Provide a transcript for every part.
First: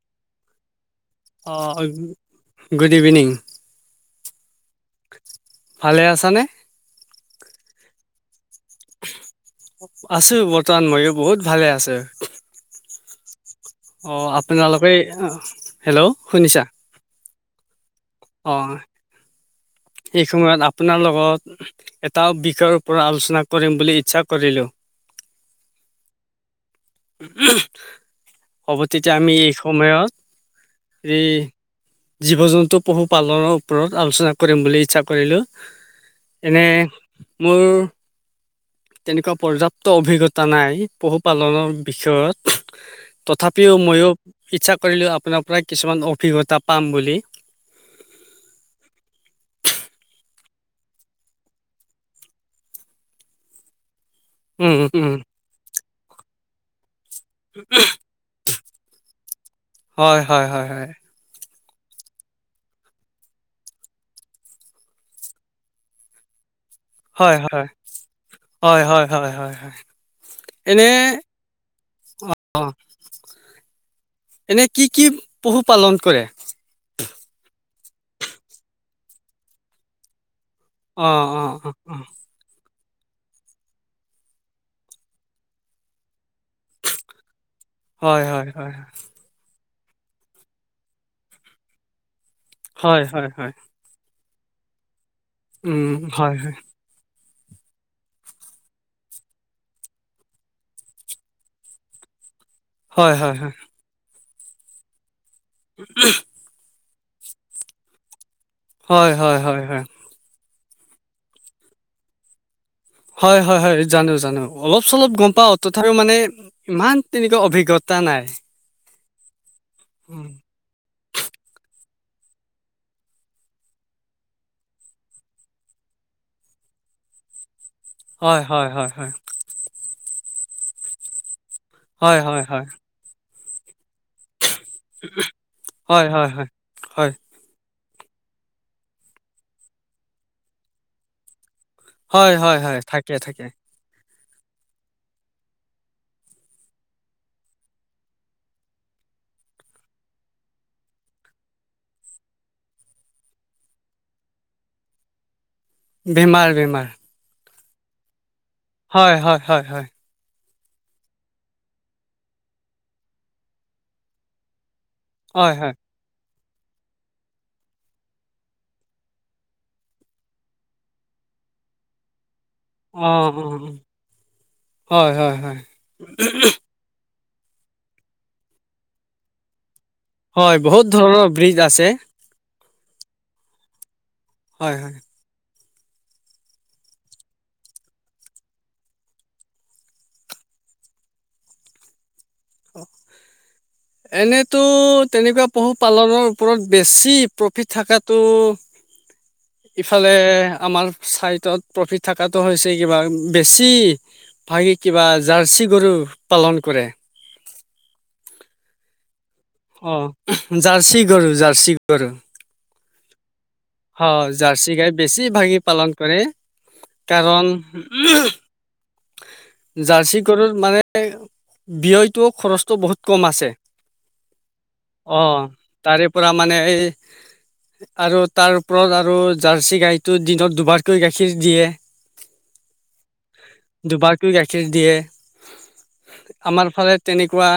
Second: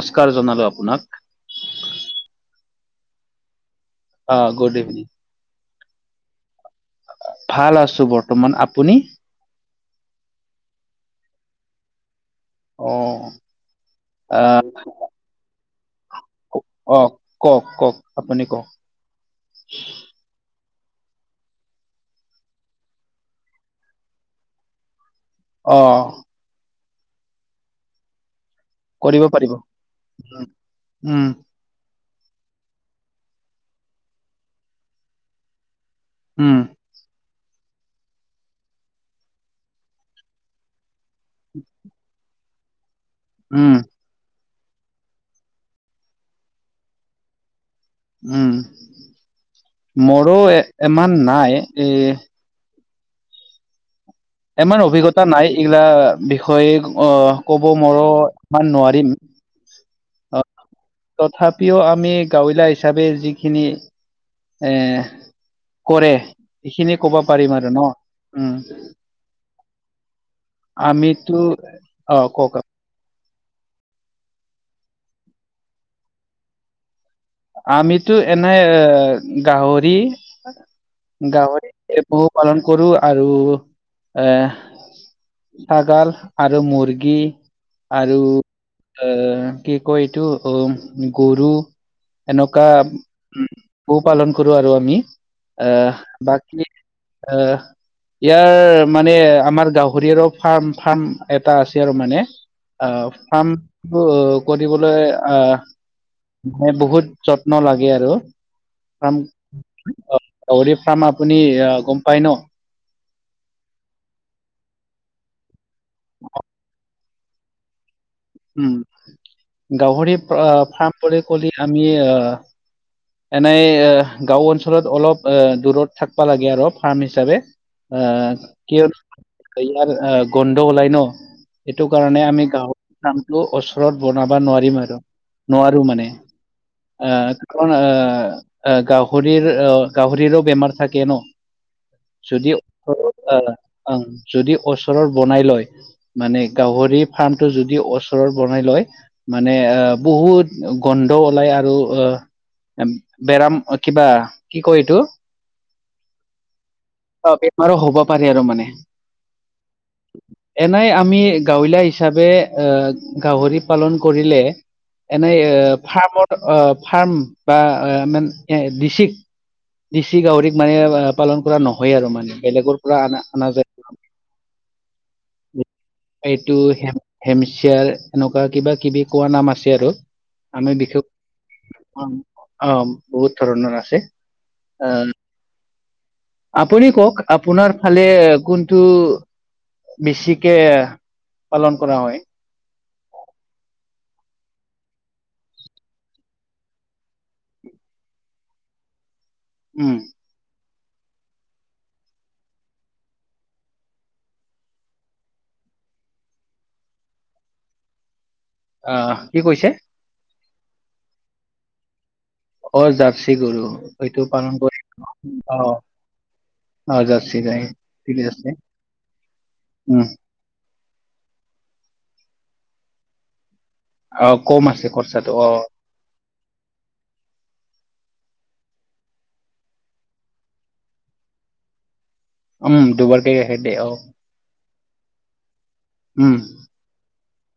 নমস্কাৰ জনালো আপোনাক। অঁ হয় গুড ইভিনিং। অ গুড ইভিনিং। ভালে আছানে? ভাল আছো বৰ্তমান আ আছো বৰ্তমান মইয়ো বহুত ভালে আছো। অঁ। অ আপোনালোকে, হেল্ল' শুনিছা? অ কওক কওক। আপুনি অ কওক এইসময়ত আ আপোনাৰ লগত এটা বিষয়ৰ ওপৰত আলোচনা কৰিম বুলি ইচ্ছা কৰিলোঁ। অঁ। [unintelligible] হ'ব তেতিয়া কৰিব আমি পাৰিব এই সময়ত এই উম জীৱ-জন্তু পশু পালনৰ ওপৰত আলোচনা কৰিম বুলি ইচ্ছা কৰিলোঁ। উম এনে মোৰ তেনেকুৱা পৰ্যাপ্ত অভিজ্ঞতা নাই। পশু পালনৰ বিষয়ত। উম তথাপিও মইয়ো ইচ্ছা কৰিলো আপোনাৰ পৰা কিছুমান অভিজ্ঞতা পাম বুলি। উম মোৰো ইমান নাই এ উম, ইমান উম। অভিজ্ঞতা নাই এইগিলা বিষয়ে, অ ক'ব মৰো ইমান নোৱাৰিম। হয় অ, হয় হয় হয়। তথাপিও আমি গাৱঁলীয়া হিচাপে যিখিনি এ কৰে সেইখিনি কব হয় পাৰিম হয় আৰু ন উম। হয় হয় হয় হয় হয় এনে আমিতো অ কওক এনে কি কি পশু পালন কৰে? আমিতো এনে এ গাহৰি অ অ গাহৰি অ এ পশু পালন। কৰো আৰু এ ছাগাল আৰু মুৰ্গী, আৰু হয় হয় হয় এ কি কয় এইটো অ গৰু এনেকুৱা হয় হয় হয় পশু পালন কৰো আৰু আমি এ উম হয় বাকী আহ ইয়াৰ মানে আমাৰ গাহৰিৰো ফাৰ্ম ফাৰ্ম এটা আছে আৰু মানে। আ হয় হয় হয় ফাৰ্মটো কৰিবলৈ আহ [unintelligible] মানে বহুত যত্ন লাগে আৰু হয় ফাৰ্ম হয় হয় হয়। গাহৰি ফাৰ্ম আপুনি এয়া গম পাই ন? হয় হয় হয় জানো জানো অলপ চলপ গম পাওঁ তথাপিও মানে ইমান তেনেকুৱা অভিজ্ঞ তা নাই। উম, গাহৰি উম, ফাৰ্ম বুলি কলে আমি আহ এনেই গাওঁ অঞ্চলত অলপ দূৰত থাকবা লাগে আৰু ফাৰ্ম হিচাপে। আহ হয় হয় কিয় হয় হয় আহ গন্ধ ওলাই ন। সেইটো হয় কাৰণে হয় আমি হয় গাঁৱৰ ফাৰ্মটো ওচৰত বনা বা নোৱাৰিম আৰু নোৱাৰো হয় মানে হয় হয় এ গাহৰিৰ গাহৰিৰো বেমাৰ থাকে ন। হয় হয় যদি হয় হয় থাকে থাকে আহ আহ। যদি অচৰত বনাই লয় মানে গাহৰি ফাৰ্মটো যদি অচৰত বনাই লয়। মানে আহ বহুত গন্ধ অলাই আৰু অ বেৰাম কিবা কি কয় এইটো? বেমাৰ বেমাৰ। অ বেমাৰো হ'ব পাৰে আৰু মানে। হয় হয় হয় হয়। এনাই আমি গাঁৱলীয়া হিচাপে এ গাহৰি পালন কৰিলে। এনেই এ হয় হয় ফাৰ্মৰ অ ফাৰ্ম বা মান ডিচিক নিচি গাহৰিক মানে পালন কৰা নহয় আৰু মানে। বেলেগৰ পৰা অ আনা অ আনা হয় হয় যায়। হয় এইটো হেমচিয়াৰ এনেকুৱা কিবা কিবি কোৱা নাম আছে আৰু। হয় আমি বহুত ধৰণৰ ব্ৰীজ বিশেষ আছে অ অ বহুত ধৰণৰ আছে। হয় হয়। আহ আপুনি কওক আপোনাৰ ফালে কোনটো বেছিকে পালন কৰা হয়? অ। এনেতো তেনেকুৱা পশুপালনৰ ওপৰত বেছি প্ৰফিট থাকাটো উম ইফালে আমাৰ চাইটত প্ৰফিট থাকাটো হৈছে কিবা বেছি ভাগি কিবা জাৰ্চি গৰু পালন কৰে। অহ। অ। জাৰ্চি গৰু জাৰ্চি গৰু। অ জাৰ্চি গৰু হ এইটো পালন জাৰ্চি কৰি গাই বেছি ভাগি অ পালন কৰে। অ জাৰ্চি কাৰণ গাই ঠিকে আছে উম জাৰ্চি গৰুৰ মানে ব্যয়টো খৰচটো বহুত কম আছে। অ কম আছে খৰচাটো অহ অ তাৰে পৰা মানে এই আৰু তাৰ ওপৰত আৰু জাৰ্চি গাইটো দিনত দুবাৰকৈ গাখীৰ দিয়ে। উম দুবাৰকে গাখীৰ দিয়ে। অহ। দুবাৰকৈ গাখীৰ দিয়ে। আমাৰ ফালে তেনেকুৱা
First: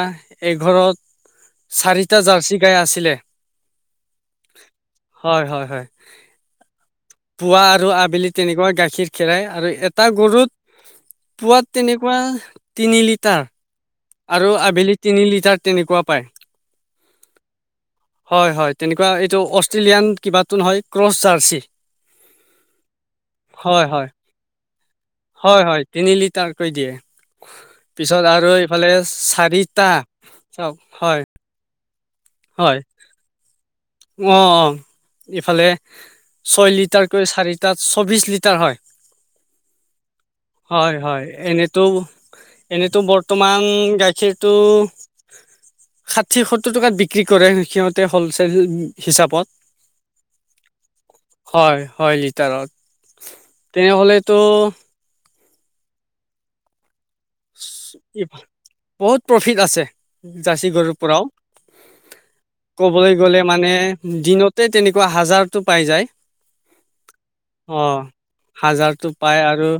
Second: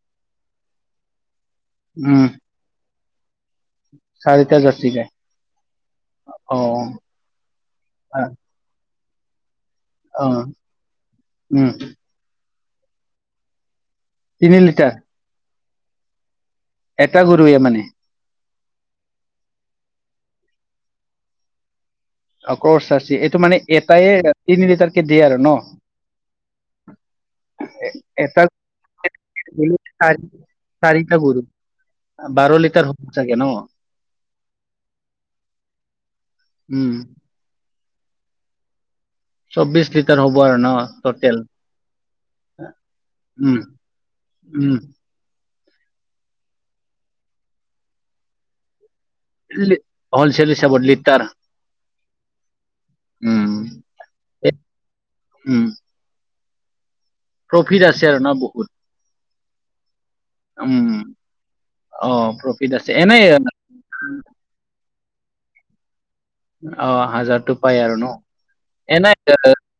এঘৰত চাৰিটা উম জাৰ্চি গাই আছিলে। চাৰিটা জাৰ্চি গাই হয় হয় হয়। অ পুৱা আৰু আবেলি আ- তেনেকুৱা গাখীৰ খেৰাই আৰু এটা অ গৰুত পোৱাত উম তেনেকুৱা তিনি লিটাৰ আৰু তিনি লিটাৰ আবেলি তিনি লিটাৰ তেনেকুৱা পায়। এটা গৰুৱে মানে? হয় হয় তেনেকুৱা এইটো অষ্ট্ৰেলিয়ান কিবাটো নহয় ক্ৰছ জাৰ্চি। অ কৰ্চ চাচি এইটো মানে হয় এটাই হয় তিনি লিটাৰকে দিয়ে আৰু ন হয় হয়। তিনি লিটাৰকৈ দিয়ে। পিছত এটা আৰু এইফালে চাৰিটা চাৰি চব চাৰিটা হয়। গৰু বাৰ হয় লিটাৰ হব চাগে ন? অ অ। ইফালে ছয় উম লিটাৰকৈ চাৰি তাত চৌবিশ লিটাৰ হয়। চৌবিশ লিটাৰ হ'ব আৰু ন হয় হয় টটেল এনেতো এনেতো উম বৰ্তমান গা খীৰটো উম ষাঠি, সত্তৰ টকাত বিক্ৰী কৰে সিহতে হলচেল হিচাপত। হলচেল হিচাপত লিটাৰ হয় হয় লিটাৰত। উম তেওঁ হ'লে তো এ- উম। প্ৰফিট আছে আৰু ন বহুত বহুত প্ৰফিট আছে জাৰ্চী গৰুৰ উম পৰাও। অ প্ৰফিট আছে ক'বলৈ এনেই গ'লে মানে দিনতে তেনেকুৱা হাজাৰটো পাই যায়। অ হাজাৰ টো পাই আৰু অ'। ন। হাজাৰটো এনে পায় আৰু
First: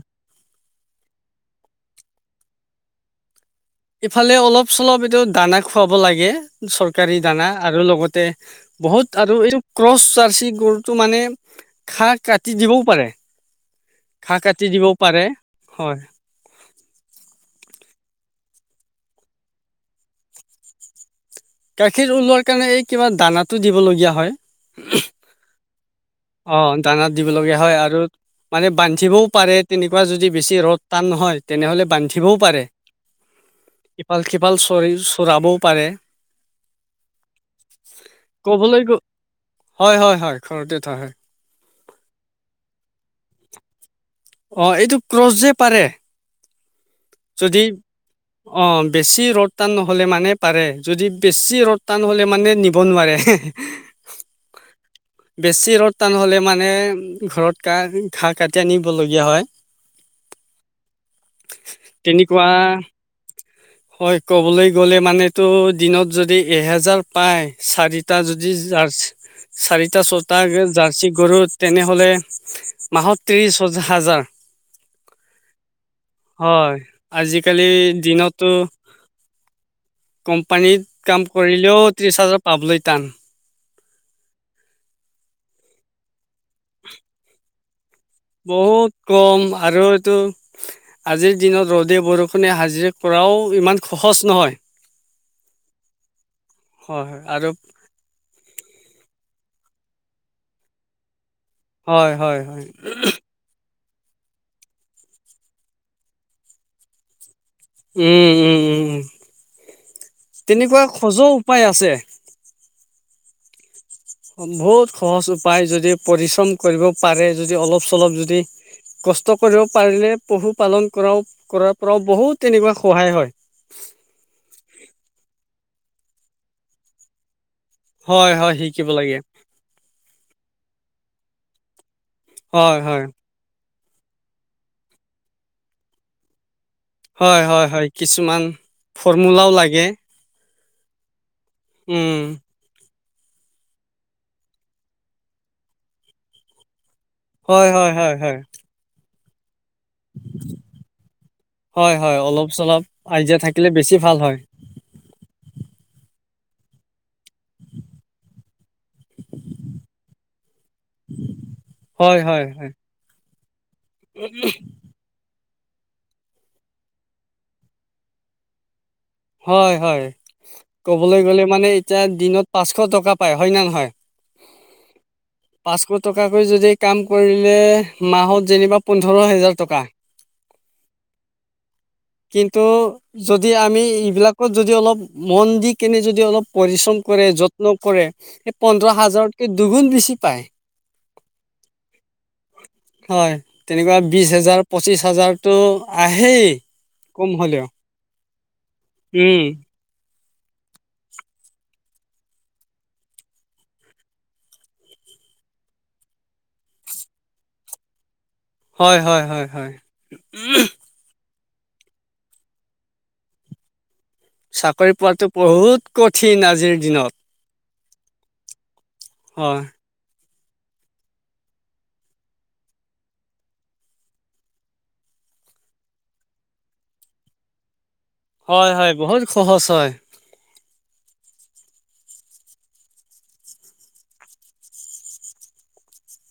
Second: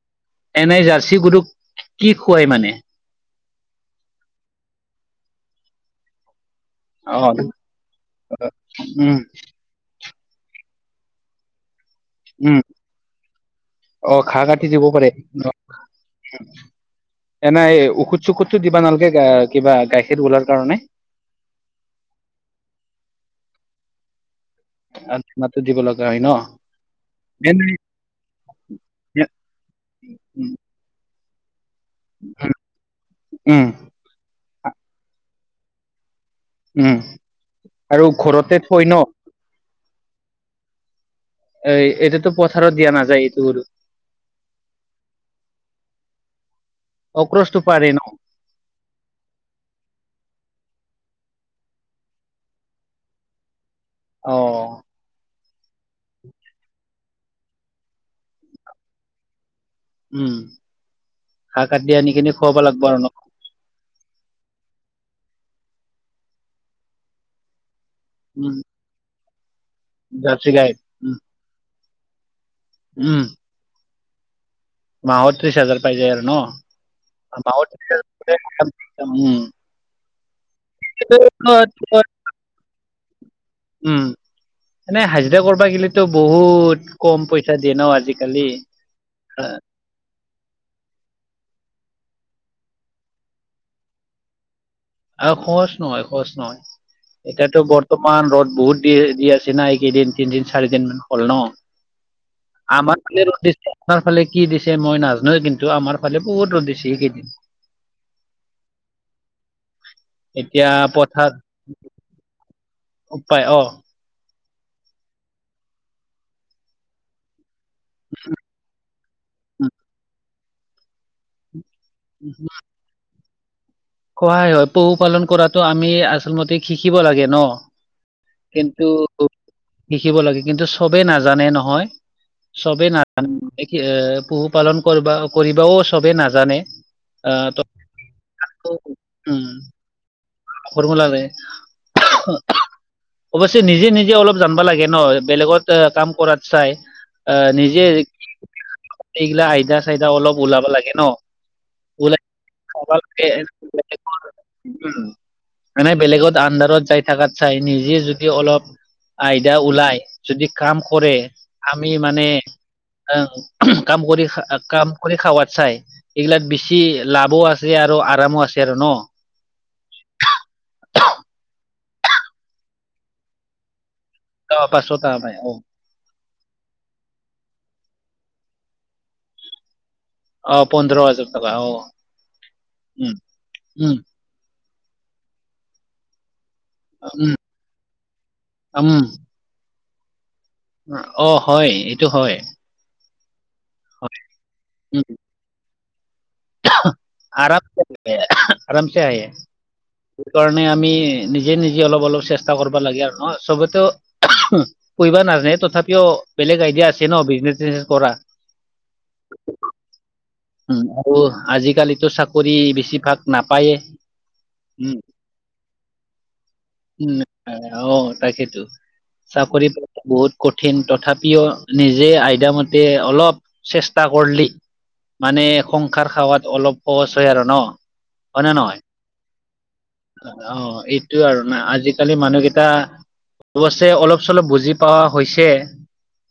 এনেই জাৰ্চি গৰুক কি খুৱাই মানে? ইফালে অলপ-চলপ এইটো দানা খুৱাব লাগে। চৰকাৰী অ দানা, আৰু লগতে উম বহুত আৰু এইটো ক্ৰচ চি গৰুটো মানে ঘাঁহ কাটি উম দিবও পাৰে। অ' ঘাঁ কাটি দিব পাৰে, হয় এনে ওখুত-চুখুতটো দিবা নালাগে কিবা গাখীৰ ওলোৱা কাৰণে। গাখীৰ ওলোৱাৰ কাৰণে এই কিবা দানা দিব লগীয়া হয়। আ না দিব লাগা অ' দানা দিব লগীয়া হয় আৰু মানে বান্ধিবও পাৰে তেনেকুৱা যদি উম বেছি ৰ'দ টান নহয়। তেনেহ'লে বান্ধিবও পাৰে, উম ইফাল-সিফাল চৰি চৰাবও পাৰে। উম' আৰু ঘৰতে ক'বলৈ থৈ গ ন। হয় হয় হয় ঘৰতে থোৱা হয়। এই এইটোতো পথাৰত দিয়া নাযায়, এইবোৰ অ' এইটো ক্ৰচ যে পাৰে। অক্ৰচটো যদি, পাৰে ন অ' বেছি ৰ'দ টান নহ'লে মানে পাৰে, যদি বেছি ৰ'দ টান হ'লে মানে নিব নোৱাৰে। অ' বেছি ৰ'দ টান হ'লে মানে ঘৰত কা ঘাঁহ কাটি আনিবলগীয়া হয়। উম' ঘাঁহ কাটি আনি কিনি তেনেকুৱা খুৱাব লাগিব আৰু হয় ক'বলৈ গ'লে মানেতো দিনত যদি এহেজাৰ পায় চাৰি টা, যদি উম জাৰ্চ চাৰিটা ছটা জাৰ্চি গাই জাৰ্চি উম গৰু তেনেহ'লে মাহত উম ত্ৰিশ হাজাৰ মাহত ত্ৰিছ হাজাৰ পাইযাই আৰু ন? হয়। আজিকালি মাহত দিনতো ত্ৰিছ [unintelligible] উম' কোম্পানীত কাম কৰিলেও ত্ৰিশ হাজাৰ পাবলৈ টান। উম' এনে হাজিৰা কৰবা গিলেতো বহুত কম পইচা দিয়ে ন আজিকালি। বহুত কম আৰু এইটো আজিৰ দিনত ৰ'দে-বৰষুণে হাজিৰা কৰাও ইমান সহজ নহয়। আৰু সহজ নহয় সহজ নহয়, হয় হয় আৰু এতিয়াতো বৰ্তমান ৰ'দ বহুত দি দি আছে। যি এইকেইদিন তিনদিন, চাৰি দিন মান হ'ল ন, হয় হয় হয় আমাৰফালে ৰ'দ দিছিলে তাৰ ফালে কি দিছে মই নাজানোৱে কিন্তু, আমাৰ ফালে বহুত ৰ'দ দিছে এইকেইদিন। উম উম উম উ' এতিয়া তেনেকুৱা সজ উপায় আছে। উপাই অ' বহুত সহজ উপায় যদি পৰিশ্ৰম কৰিব পাৰে, যদি অলপ-চলপ যদি কষ্ট উম, কৰিব পাৰিলে পশুপালন কৰাও কৰাৰ পৰাও বহুত তেনেকুৱা সহায় হয়। তো' আমি আচল মতে শিকিব লাগে ন। হয় হয় কিন্তু, শিকিব লাগে শিকিব লাগে কিন্তু চবে নাজানে নহয়। হয় চবে হয় নাজানে, এ পহুপালন কৰিব কৰিবাও চবে নাজানে। হয় আহ ত হয় হয়, কিছুমান ফৰ্মৰ্মুলাও লাগে। ফৰ্মু লে উম অৱশ্যে নিজে নিজে অলপ জানবা লাগে ন, বেলেগত কাম কৰাত চাই। আহ হয় নিজে হয় হয় হয়। এইগিলা আইদা-চাইদা অলপ ওলাব লাগে ন? হয় হয়, ওলাই অলপ-চলপ খাব লাগে আইদিয়া থাকিলে বেছি ভাল হয়। উম, মানে বেলেগত আডাৰত যাই থাকাত চাই, নিজে যদি অলপ আইদা ওলাই যদি কাম কৰে, আমি হয় মানে হয় হয় উ কাম কৰি, কাম কৰি খাৱাত চাই, এইগিলাত বেছি লাভো আছে আৰু আৰামো আছে আৰু ন। হয় হয় ক'বলৈ গ'লে মানে এতিয়া, দিনত পাঁচশ টকা পায় হয় নে নহয়? ত পাছোত আমাই অ অই যদি কাম কৰিলে মাহত যেনিবা পোন্ধৰ হেজাৰ টকা অ পোন্ধৰ হাজাৰ টকা অ কিন্তু উম যদি আমি উম এবিলিলাকত যদি অলপ মন দি কেনে যদি অলপ পৰিশ্ৰম কৰে উম যত্ন কৰে সি পোন্ধৰ উম হাজাৰকে দুগুণ বেছি পায় অ হয় এইটো হয় হয় তেনেকুৱা হয় বিশ হেজাৰ পঁচিশ উম, হেজাৰতটো আহে। হেই কম হ'লেও আৰামছে আহে আৰামছে আহে উম সেইকাৰণে আমি নিজে নিজে অলপ অলপ চেষ্টা কৰিবা লাগে আৰু ন চবতো কা কৰিব নাজানে তথাপিও বেলেগ আইডিয়া আছে ন বিজনেচ চিজনেছ কৰা হয় হয় হয় হয় উ আৰু আজিকালিতো চাকৰি বেছিভাগ নাপায়ে। চাকৰি উম, পোৱাতটো বহুত কঠিন আজিৰ দিনত উম, আহ, অ তাকেইেতো হয় চাকৰি বহুত কঠিন তথাপিও নিজে আইডিয়ামতে অলপ চেষ্টা কৰলি। মানে সংসাৰ খাৱাত অলপ সহজ হয় আৰু ন হয়নে ন হয় হয় বহুত সহজ হয় অ এইটো আৰু নাই আজিকালি মানুহকেইটা অৱশ্যে অলপ চলপ বুজি পোৱা হৈছে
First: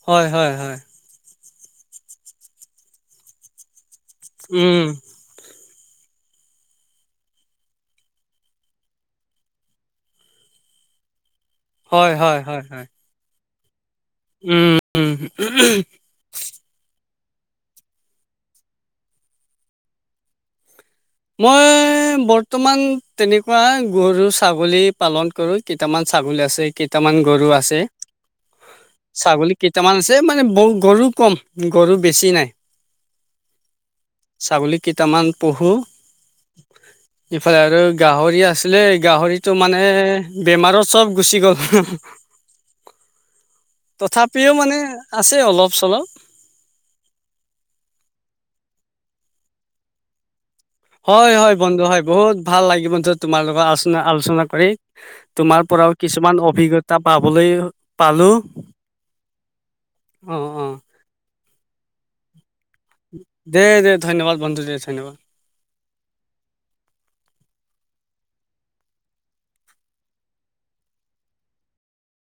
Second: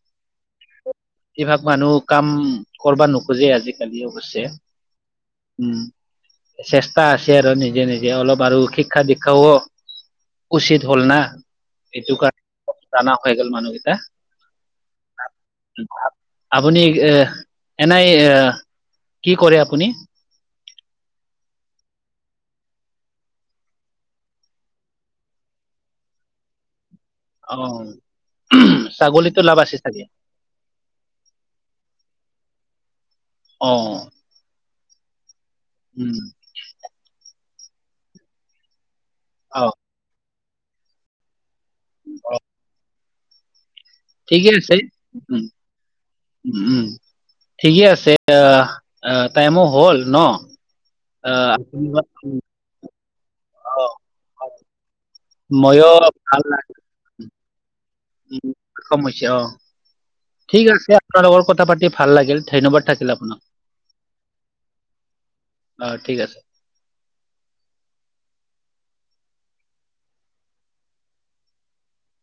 হয় হয় হয় এইভাগ মানুহ কাম কৰা নোখোজে আজিকালি অৱশ্যে উম উম চেষ্টা আছে আৰু নিজে নিজে অলপ আৰু শিক্ষা দীক্ষা ও অ উচিত হ'ল না হয় এইটো হয় হয় কাৰণে হয় জানা হৈ গ'ল মানুহ উম আপুনি এ এনেই এ কি কৰে আপুনি? মই এ বৰ্তমান তেনেকুৱা গৰু ছাগলী পালন কৰো কেইটামান ছাগলী আছে। কেইটামান গৰু অ আছে। ছাগলীতো ছাগলী লাভ কেইটামান চাগে আছে মানে বহ গৰু কম গৰু বেছি নাই। অ ছাগলী কেইটামান পহু উম। ইফালে আৰু গাহৰি আছিলে গাহৰিতটো অ মানে বেমাৰত চব গুচি গ'ল। অ [unintelligible] ঠিকে তথাপিও আছে মানে উ উ আছে অলপ চলপ উম ঠিকে আছে আ টাইমো হ'ল ন হয় আহ হয় বন্ধু আপুনি হয় বা- বহুত অ, ভাল লাগে বন্ধু তোমাৰ লগত আলোচনা আলোচনা অ, কৰি তোমাৰ প পৰাও ময়ো কিছুমান অভিজ্ঞতা পাবলৈ পালো উ সমস্যা অ অ অ ঠিক আছে আপোনাৰ লগৰ কথা পাতি ভাল লাগিল। ধন্যবাদ থাকিল আপোনাক দে দে ধন্যবাদ বন্ধু দে ধন্যবাদ। অ ঠিক আছে [inaudible]